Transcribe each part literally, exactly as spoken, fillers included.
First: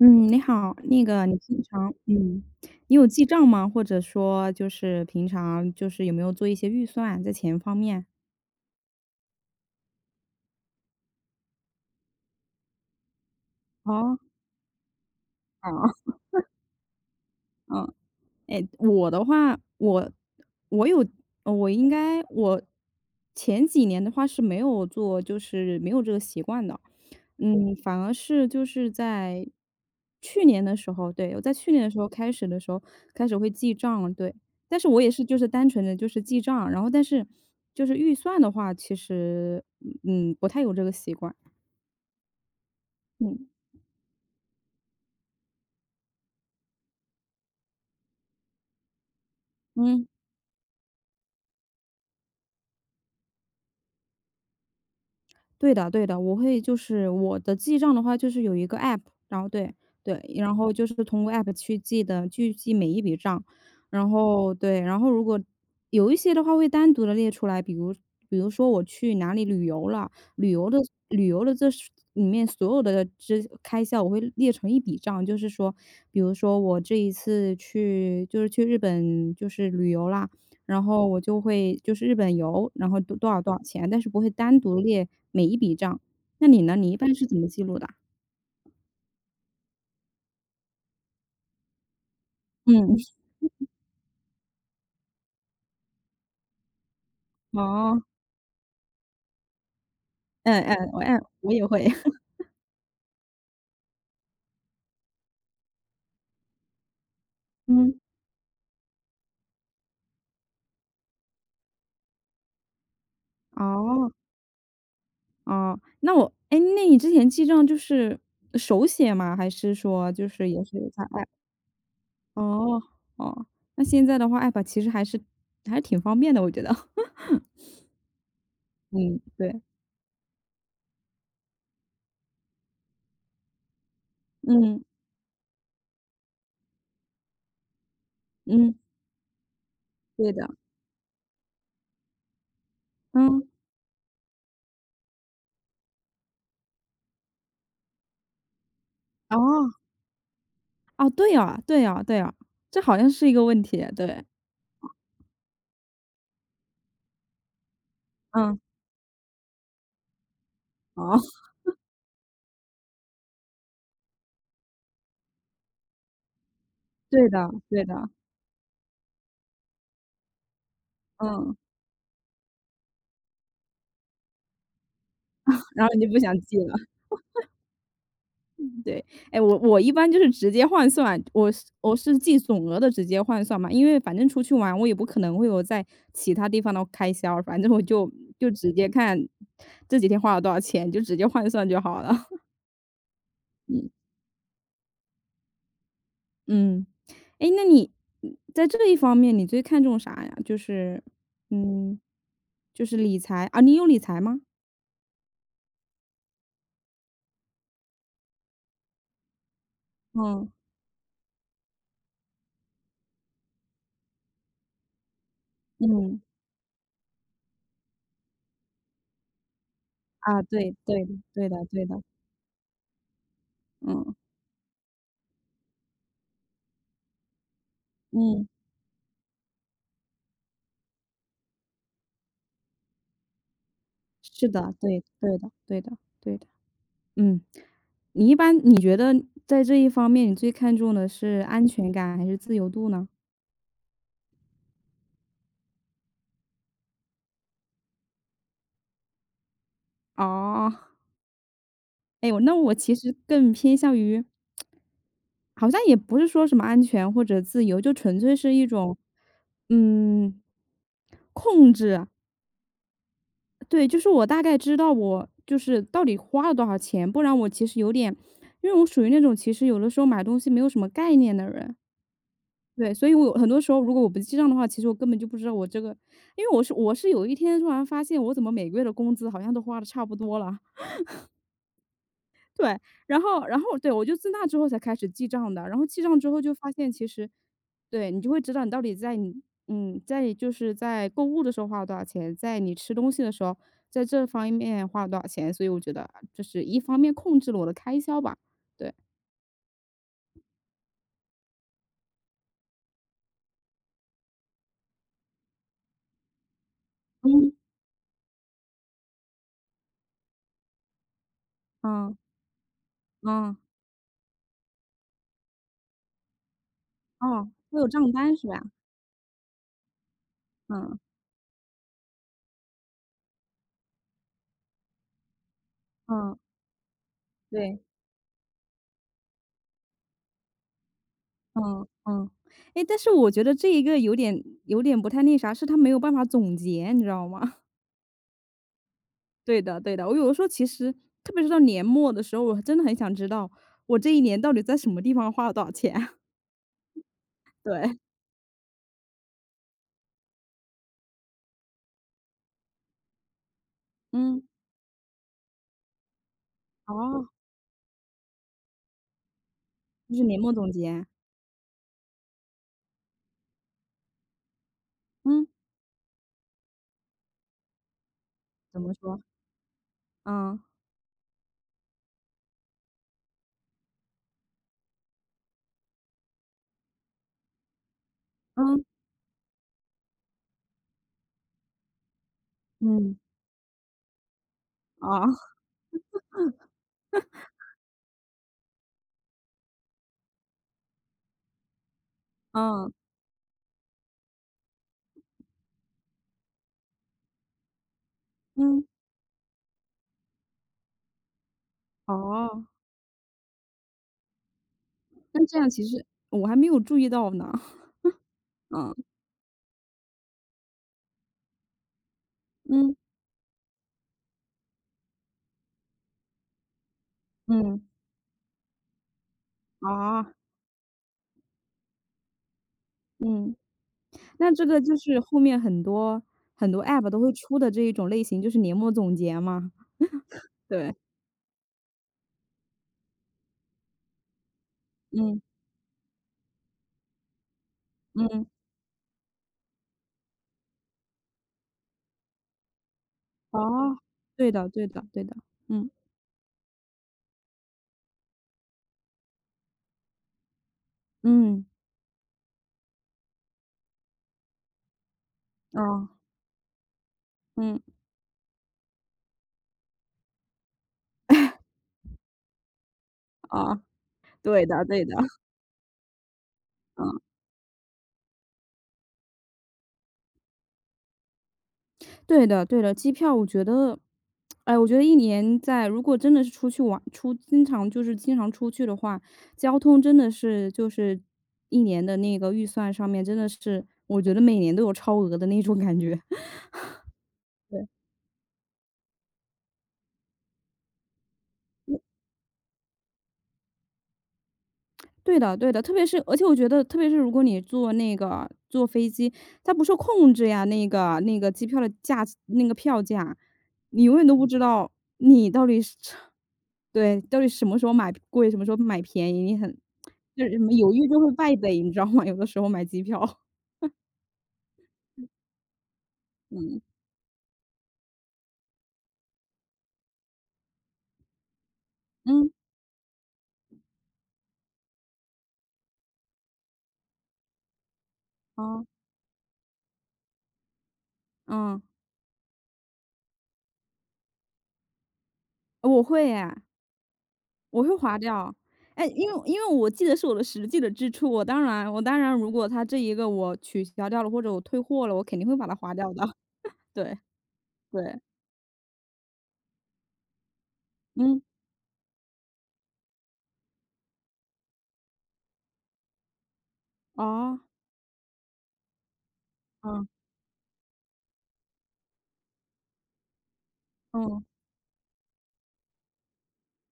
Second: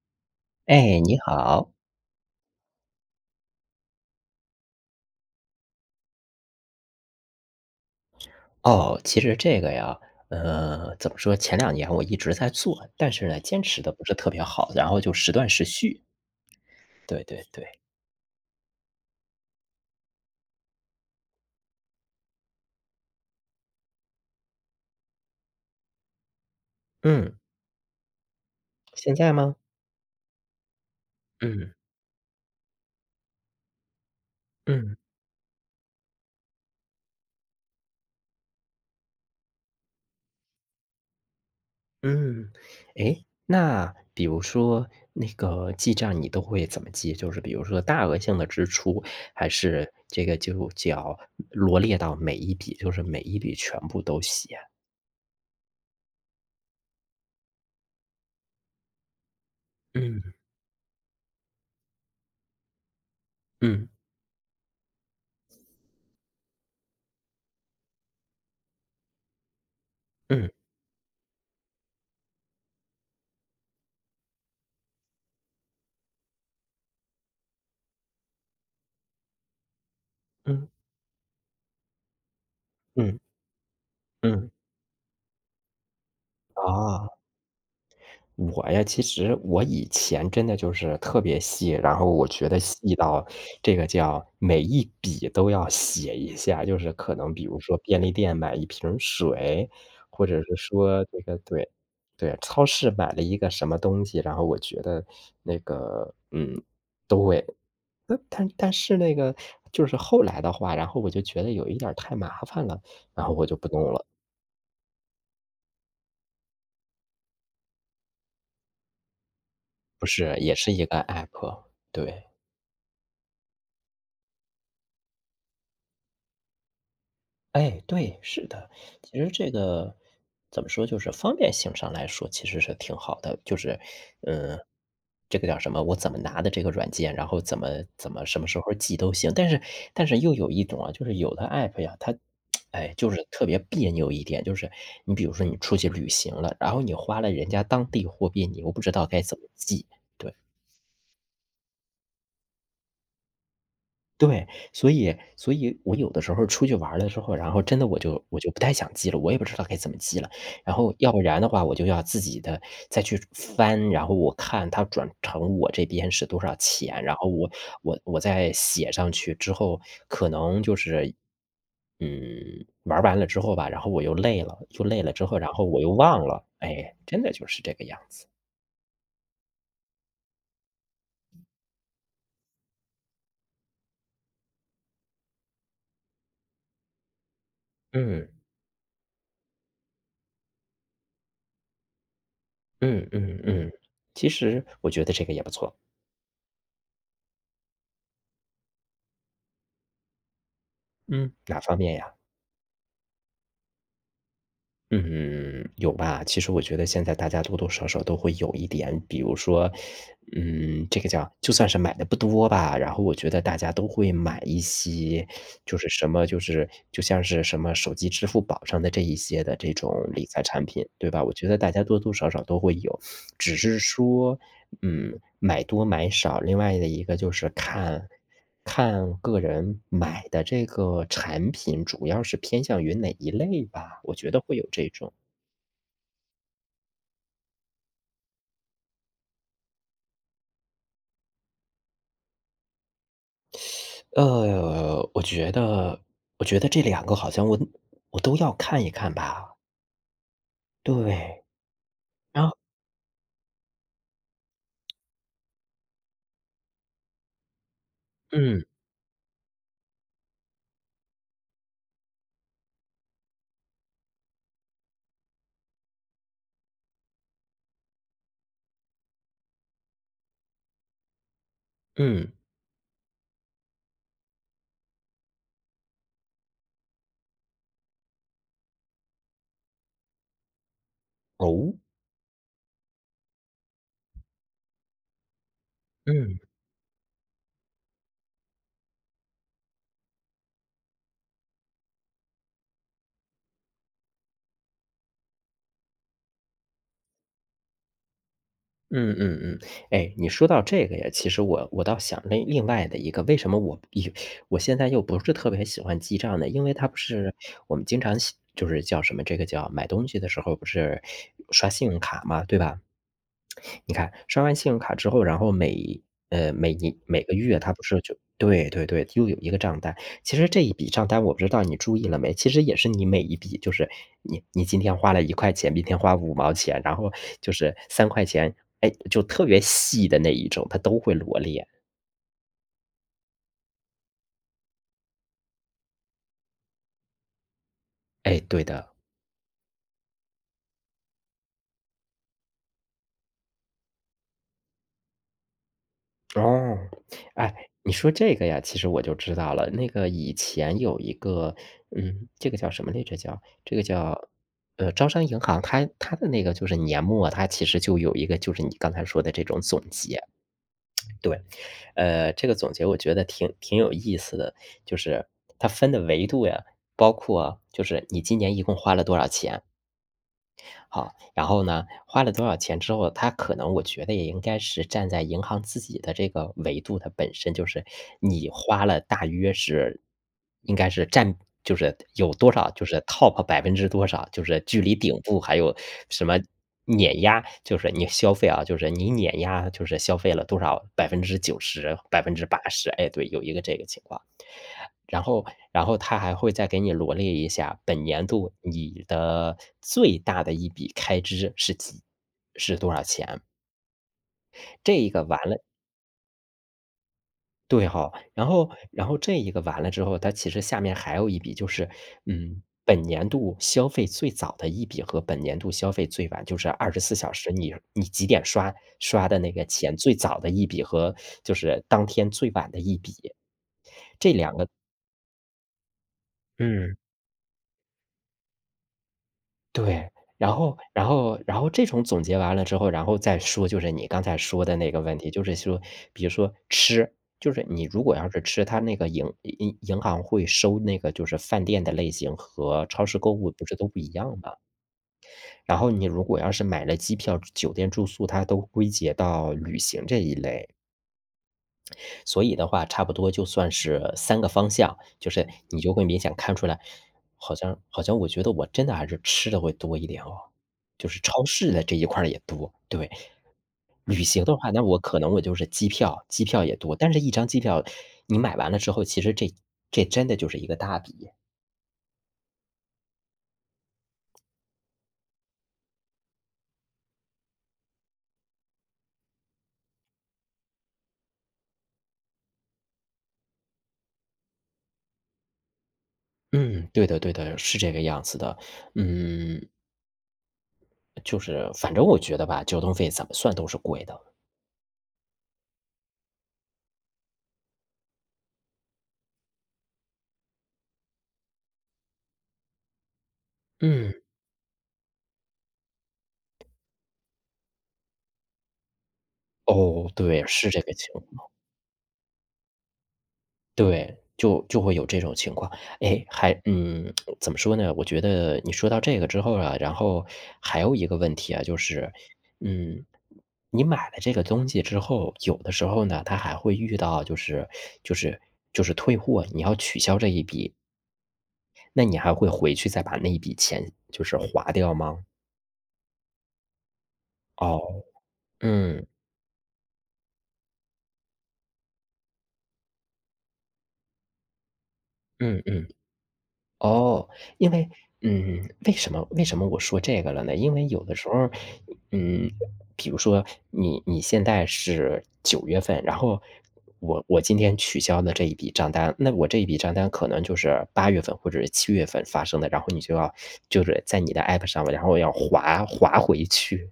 嗯，你好，哎，那你个你平好。常嗯，你有记账吗？或者说就是平常就是有没有做一些预算在钱方面？哦，其实这个呀，呃，怎么说，前两年我一直在做，但是呢，坚持的不是哦，特别好，然后就时断时续。哦，对对对，嗯，哎，我的话，我我有，呃我应该我前几年的话是没有做，就是没有这个习惯的。嗯，嗯，反而是就是现在在吗？去年的时候，对，我在去嗯，年的时候开始的时候，开始会记账了，对。但是嗯，我也是就是单纯的就是记账，然后但是就是预算的话，其实，嗯，不太有这个习惯，嗯。哎，嗯，那比如说那个记账你都会怎么记？就是比如说大额性的支出，还是嗯。这个就叫罗列到每一笔，就是每一笔全部都写？对的对的，我会就是我的记账的话，就是有一个 app，然后对对，嗯，然后就是通过 app 去记的，去记每一笔账，嗯，然后对，然后如果有一些的话会单独的列出来，比如比如说我去哪里旅游了，嗯，旅游的旅游的这是里面所有的支开销我会列成一笔账，就是说，比如说我这一次去就是去日本就是旅游啦，嗯，然后我就会就是日本游，然后多嗯，多少多少钱，但是不会嗯，单独列每一笔账。那你呢？你一啊。般是怎么记录的啊我呀，其实我以前真的就是特别细，然后我觉得细嗯，到这个叫每一笔都要写一下，就是可能比如说哦，便利店买一瓶水，或者是嗯嗯，我说这嗯，个我也对，会，对，超市买了一个什么东西，然后我觉得那个，嗯，都会。嗯，呃，但但是那个就是后来的话，然后我就觉得有一点儿太麻烦了，然后我就不弄了，哦，哦，那我哎，那你之前记账就是手写吗？还是不说就是，是也也是一是个 在 app？app，对。哦，哦，那现在的话，app 其实还是还是挺方便的，我觉得。哎，对，是的。其嗯，实这对，个怎么说，就是方便性上来说其实是挺好的，就是，嗯，嗯这个叫什么，我怎么拿的这个软件，然后怎么怎么什么时候嗯，寄都行。但是但是对又的，有一种啊，就是有的 App 呀，它，哎，就是特嗯，别别扭一点，就是你比如说你出去旅行了，然后你花了人家当地货币，你又不知道该怎么哦。寄，对。哦，对啊对啊对啊，这好像是一个问题，对。对，所以所以我有的时候出去玩儿了之后，然后真的我就我就嗯。不太想记了，我也不知道该怎么记了。然后要哦，不然 的话，我就要自己的再去翻，然后我看它转成我这边是多少钱，然对后我的对我的，我再写上去之后，可能就是，嗯，嗯，玩儿完了之后吧，然后我又累了，又累了之后，然后 我然又后你就不忘想了，记了，哎，真的就是这个样子。对。哎，我我一般就是直接换算，我是我是记总额的直接换算嘛，因为反正出去玩，我也不可能会有在其他地方的开销，反正我就嗯就直接看这几天花了多少钱，就直接换算就好了。嗯嗯 嗯，嗯其实我觉得这个也不错。嗯，诶，那你在这一方面你最看重啥呀？就是嗯，哪方面嗯，呀？就是理财啊，你有理财吗？嗯，有吧。其实我觉得现在大家多多少少都会有一点，比如说，嗯，嗯，这个叫就算是买的不多吧，然后我觉得大家都会买一些，就是什嗯，么就是就像是什么手机支付宝上的这一些的这种理啊，财产对，品，对对的，吧？我觉对的，得大对家多的，多少少都会有，只是嗯，说嗯，买多买少，另外的一个就是看嗯，看个人买的这个产品主要是偏向于哪一类吧，我觉得是会有的，这对，种。对的，对的，对的，嗯。你一般你觉得在这一方面，你最看重的是安全感还是自由度呢？呃，我觉得我觉得这两个好像我我都要看一看吧，哦，对，哎呦，然那后我其实更偏向于，好像也不是说什么安全或者自由，就纯粹是嗯，一种，嗯，控制。对，就是我大概知道我就是到底花了多少钱，不然我其实有点，因为我属于那种其实有的时候买东西没有什么概念的人，嗯，对，所以我有很多时候如果我不记账的话，其实我根本就不知道我这个，因为我是我是有一天突然发现我怎么每个月的工资好像都花的差不多了，哦，对，然后然后对，我就自那之后才开始记账的，然后记账之嗯。后就发现其实对，你就会知道你到底在你嗯，在就是在购物的时候花了多少钱，在你吃东西的时候，在这方面花了多少钱，所以我觉得就是一方面控制了我的开销吧，对。嗯嗯嗯，哎，你说到这个呀，其实我我倒想另另外的一个，为什么我一我现在又不是特别喜欢记账呢？因为他不是嗯。我们经常喜就是叫什么，这个叫买东西的时候不是刷信用嗯，卡嘛，对吧？嗯，你看，刷完信用卡之后，然后每呃，每年每个哦，月它会不有是账就单是吧？对对对，又有一个账单。其实这一笔嗯，账单我不知道你注意了没，其实也是你每一笔就是你你今天花了一块钱，明天花五嗯，毛钱，然后就是对，三块钱，哎，就特别细的那一种，它都会罗列。嗯，嗯。诶，但是我觉得这一个有点有点不太那啥，是他没有办法总结，你知道吗？哎，对的。对的，对的。我有的时候其实，特别是到年末的时候，我真的很想知道我这一年到底在什么地方花了多少钱啊。哦，哎，你对，说这个呀，其实我就知道了。那个以前有一个，嗯，这个叫什么来着？叫这个叫，嗯，呃，招商银行，它它的那个就是年哦，末，它其实就有一个，就是你刚才说的这种总就结。是年末总结。对，呃，这个总结我觉得挺挺有意思的，就是嗯，它分的维度呀，包括就是你今年一共怎么花了多说？少钱，嗯，好，然后呢，花了多少钱之后，它可能我觉得也应该是站在银行自己的这个维度，它本身就是你嗯，花了大约是应该是占就是有多少，就是 嗯，top 百分之多少，就是距离顶哦，部还有什么碾压，就是你消费啊，就是你碾压，就是消费了多少百分之九十百分之八十，嗯，哎，对，有一个这个情况。然后然后他还会再给你罗列一下，本年度嗯，你的最大的一笔开支是几哦，是多少钱。这一个完那这了样其实我还没有注意到呢。对哈，然后嗯，然后这一个完了之后，它其实下面还有一笔就是，嗯，嗯，本年度消费最早的一笔和本年度消费最晚，就是二十四小时你嗯，你几点刷刷的那个钱最啊，早的一笔和就是当天最晚的一笔。嗯，那这个就是后面很多很多 嗯。App 都会出的这一种类型，就是年末总结嘛。对，然后对，然后然后这种总结完了之后，然后再说就是你刚才说的那个问题，嗯，就是说，比如说吃，就是你如果要是嗯。吃，它那个银银银行会收那个就是饭店的类型和超市购物不是都哦，不一样对吗？的对的对的，然嗯，后你如果要是买了机票、酒店住宿，它都归结到旅行这一类。嗯，所以的话，差不多就算是三个方向，就是你就会哦，明显看出来，好像嗯，好像我觉得我真的还是吃的会多一点哦，就是超市的这一块儿也多，对。哦，旅行的对话，的那我对的，可能我就是机票机票也多，但是嗯，一张机票你买完了之后，其实这这真的就是一个大笔。对的对的。机票我觉得，哎，我觉得一年在如果真的是出去玩出经常就是经常出去的话，交通真的是就是一年的那个预算上面真的是，我觉得每年都有超额的那种感觉，嗯，对的对的，是对。这个样子的。嗯，就是反正我觉得吧，交通费怎么算都是贵的。对的，对的，特别是而且我觉得，特别是如果你坐那个坐飞机，它不受控制呀，那个那个机票的价那个票价，你嗯，永远都不知道你到底是 对，到底什么时候买贵，什么时候买便宜，你很哦，就对，是什是么这犹个豫情就会败北，你知道吗？有的时候买机票，对，就就会有这种情况。哎，还嗯，嗯，怎么说呢？我觉得你说到这个之后啊，然后还有一个问题啊，就是，嗯，嗯，你买了这个东西之后，有的时候呢，他还会遇到就是就是就哦，是退货，你要取消这一笔，嗯，那你还会回去再把那一笔钱就是划掉吗？我会呀。我会哦，划掉。嗯，哎，因为因为我记得是我的实际的支出，我当然我当然如果他这一个我取消掉了，或者我退货了，我肯定会嗯把它嗯。划掉的。对，哦，因为对，嗯，为什么为什么我说这个了呢？因为有的时嗯，候嗯，比如说你你现在是九月份，然后我我今哦，天取消的这一笔账单，那我这一笔账嗯，单可能就是八月份或者是七月份发生的，然后你就要就是在你的 嗯。App 上面，然后要划划回去。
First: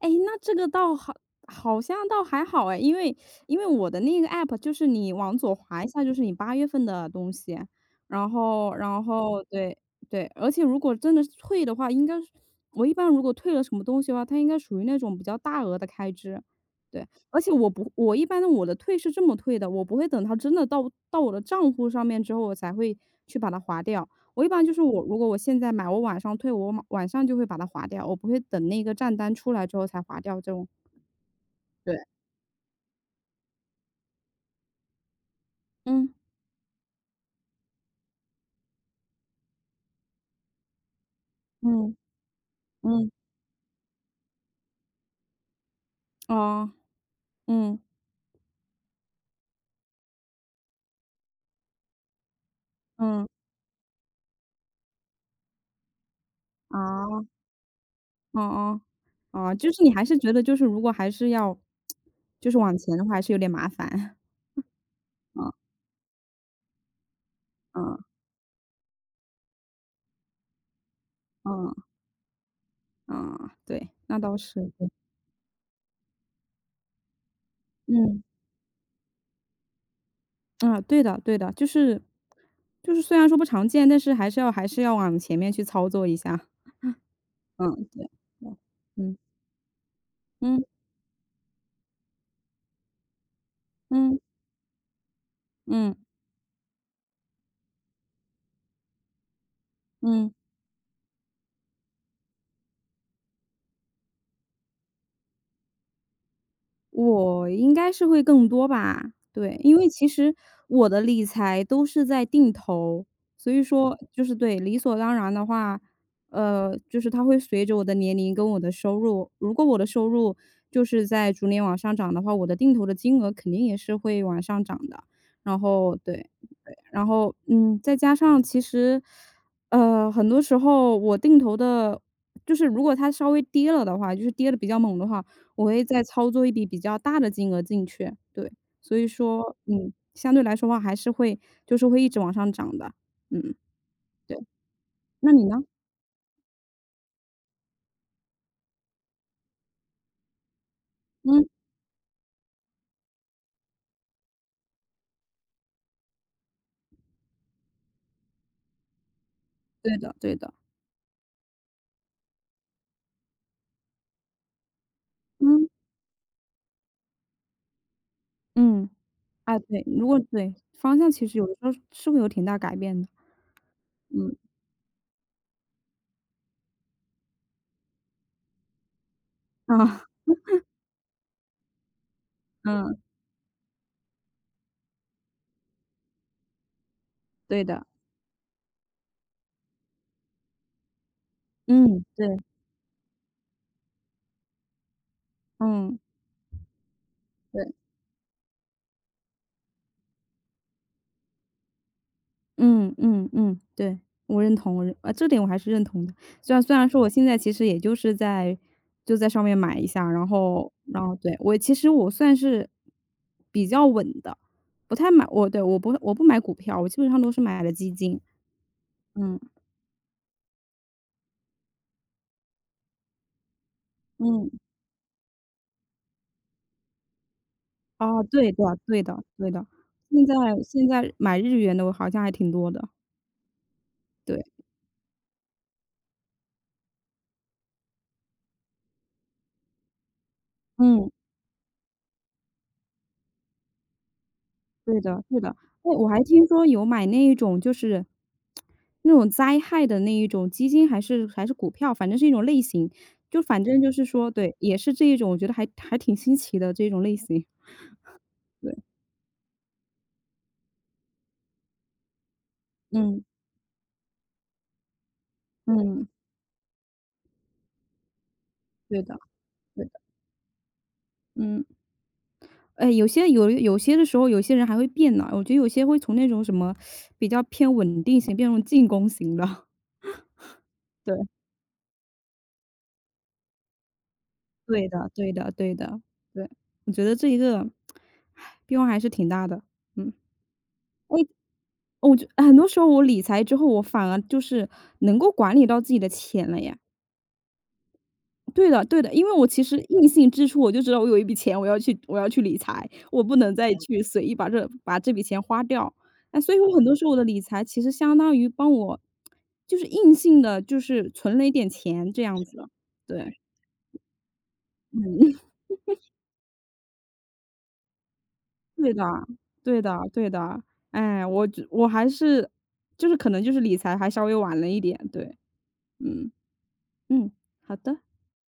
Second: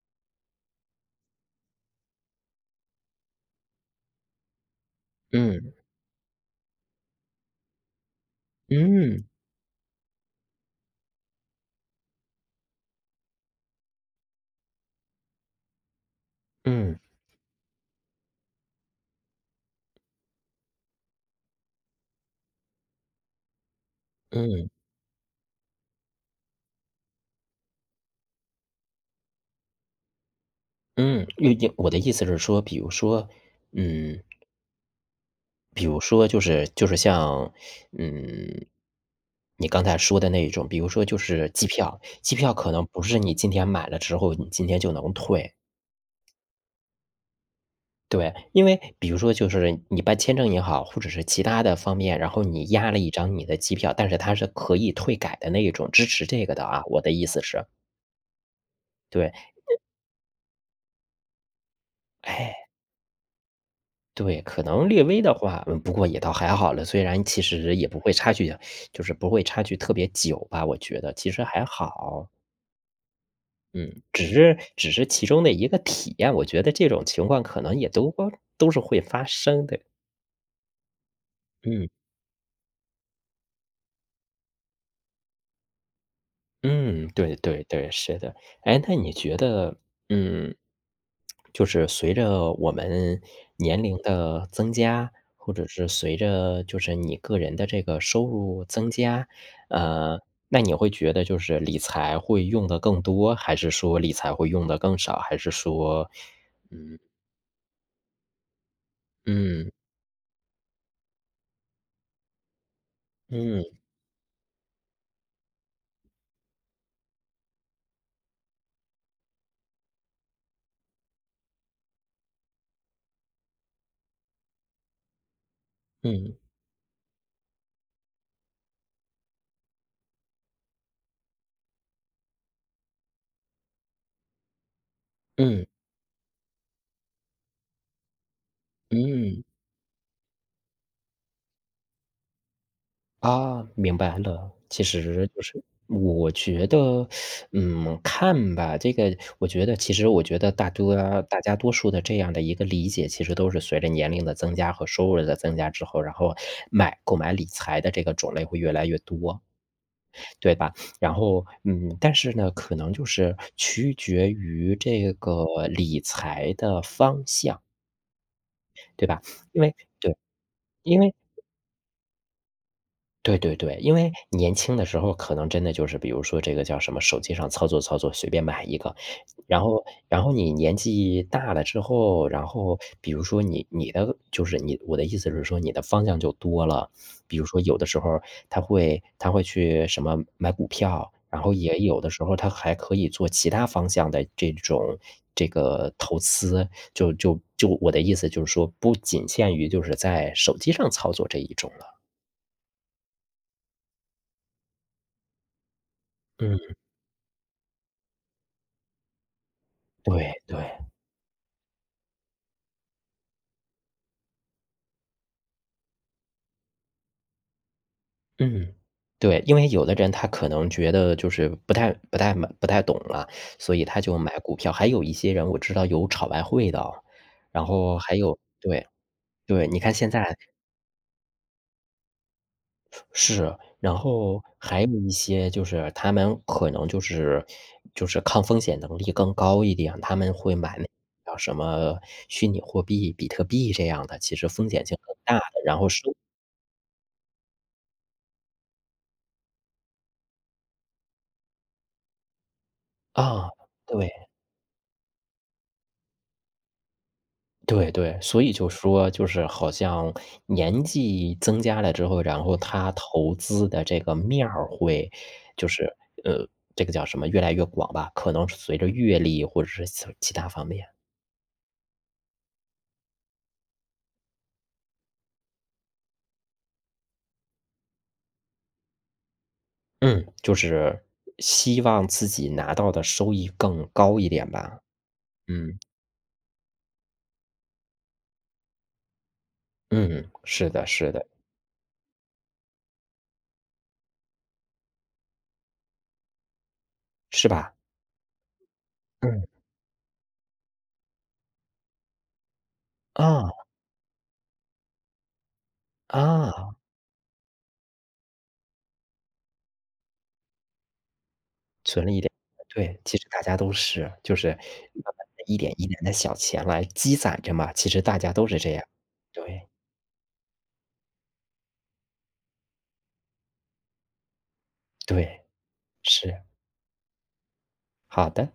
哎，那这个倒好好像倒还好哎，因为因为我的那个 app 就是你往左嗯，滑一下就是你八月份的东西，然后然嗯，后对对，而且如果真的是退的话，应该是我一般如果退了什么东西的话，它应该属于那种比较大额的开支。嗯，对，而且我不我一般的我的退是这么退的，我不会等它真的到到我的账户上面之后，我才会去把它划掉。我一般嗯，就是我如果我现在买，我晚上退，我马晚上就会把它划掉，我不会等那个账单出来之后才划掉这种。嗯，因为我对，的意思是说，比如说，嗯比如嗯说就是就是像，嗯，你刚才说的那一种，比如说就是机嗯票，机票可能不嗯，是你今天买了之后，你今天就能退。哦，嗯对，因为比如说就是你办签证也好，或者是其他的方面，然后你压了一嗯，张你的机票，但是它是可以退改的那一种，支持这个的啊，我啊，的哦意思是。哦对，哦，就是你还是觉得就是如果还是要，就哎，是往前的话，还是有点麻烦。对，可能略微的嗯话，嗯不过也倒还好了，虽然其实也不嗯会差距就是不会差距特别久吧，我觉得其实还嗯好。嗯，对，嗯，那只倒是是，嗯只是其中的一个体验，我觉得这种情况可能也都嗯都是会发生的。啊对的对的，就嗯，是就是虽然说不常见，但是还是要还是要往前面去操作一下。嗯，对对嗯，对，对，是的。对哎，那你嗯觉得，嗯，嗯。就是随着我们年龄嗯，的增加，或者是嗯，随着就是你个人的这个收入增加，呃，嗯。那你会觉得就是理财会用的更多，还是说理财会用的更少，还是说，嗯我应该是会更多吧，对，嗯因为其实我的理财都是在定投，所以嗯说就是对，理所当然的话，呃，就是它会随着我的年龄跟我的收入，如果我的收入就是在逐年往上涨的话，我的定投的金额肯定也是会往上涨的。然后对，嗯对，然后嗯，再加上其实，呃，很多时候我定投的，就是如果它稍微跌了的话，就是跌的比较猛的话，嗯。我会再操作一笔比较大的金额进去，对。所以嗯，说，嗯，相对来说的话还是会就是会一直往上涨的，嗯，啊，明白对。了。其实那就你呢？是我觉得，嗯，看吧，这个我觉得其实我觉得大多大嗯，家多数的这样的一个理解，其实都是随着年龄的增加和收入的增加之后，然后买购买理财的这个种类会越来越多，对的对的，对吧？然后，嗯，但是呢，可能就是取决于这个嗯，理财的方向，嗯，对吧？啊，因为对，如对，果对，方因向为其实有的时候是会有挺大改变的，对对对，因为嗯，年轻的时候可能真的就是比如说这个叫什么，手机上操作操作，随便买一个。然后啊，然 后你年纪大了之后，然后嗯，比如说你你的就是你我的意思是说你的方向就多了。比如说对有的，的时候他会他会去什么买股票，然后也有嗯，的时对，候他还可以做其他方向的这种这个嗯，投资。就就就对。我的意思就是说，不仅限于就是在手机上操作这一种了。嗯嗯嗯，对，我认同，我认啊，这点我还是认同的。虽然嗯。虽然说我嗯现在其实也就是在就在上面买一下，然对后对，然后对，我其实我算是比较稳的，不太买我对，我不我不买股票，我基本上都是买的基金。嗯。嗯，对，因为有的人他可能觉得就是不太不太买不太懂了，所以他就买嗯，股票。还有一些人我知道有炒外汇的哦，然后还哦，有对的对对的对的，对，你看现现在在现在买日元的我好像还挺多的，是，然后对，还有一些就是他们可能就是就是抗风险能力更高一点，他们会买那嗯。叫什么虚拟货币、比特币这样的，其实风险性对更的，大对的，的。然后哎，我收还听说有买那一种就是，那种灾害的那一种基金还是还是股票，反正是一种类型。就啊，反正就是对。说对，也是这一种，我觉得还还挺新奇的这种类型。对对，所以就对，说就是好像年纪增加了之后，然后他嗯，投资的这个面儿会就是，嗯，呃，这个叫什么，越来越广吧，可能是随着对的，阅历或者对是的，其其他方面。嗯。哎，有些有有些的时候，有些人还会变呢，我觉得有些会从那种什么比较偏稳定型变成进攻型的。嗯，就是对，希望自己拿到的收益更高一点吧。对的，对的，对嗯，的，对。我觉得这一个，唉变化还是挺大的，嗯。嗯，是的是的，我就很多时候我理财之后，我反而就是能够管理到自己的钱了呀。是吧？对的对的，因为嗯，我其实硬性支出，我就知道我有一笔钱，我要去我要去理财，我不能啊，再嗯去随意把这把这笔钱花掉。哎，所以我啊。很多时候我的理财其实相当于帮我就是硬性的，就是存了一点存钱了一这点样子。对，其实对，大家都是，就是慢慢地一点一点的小钱来积攒着嘛，其实大家都是这样。对的，对，对的对的。哎，我觉我还是就是可能就是理财还稍微晚了一点，对，对，嗯，是，嗯，好的。好的。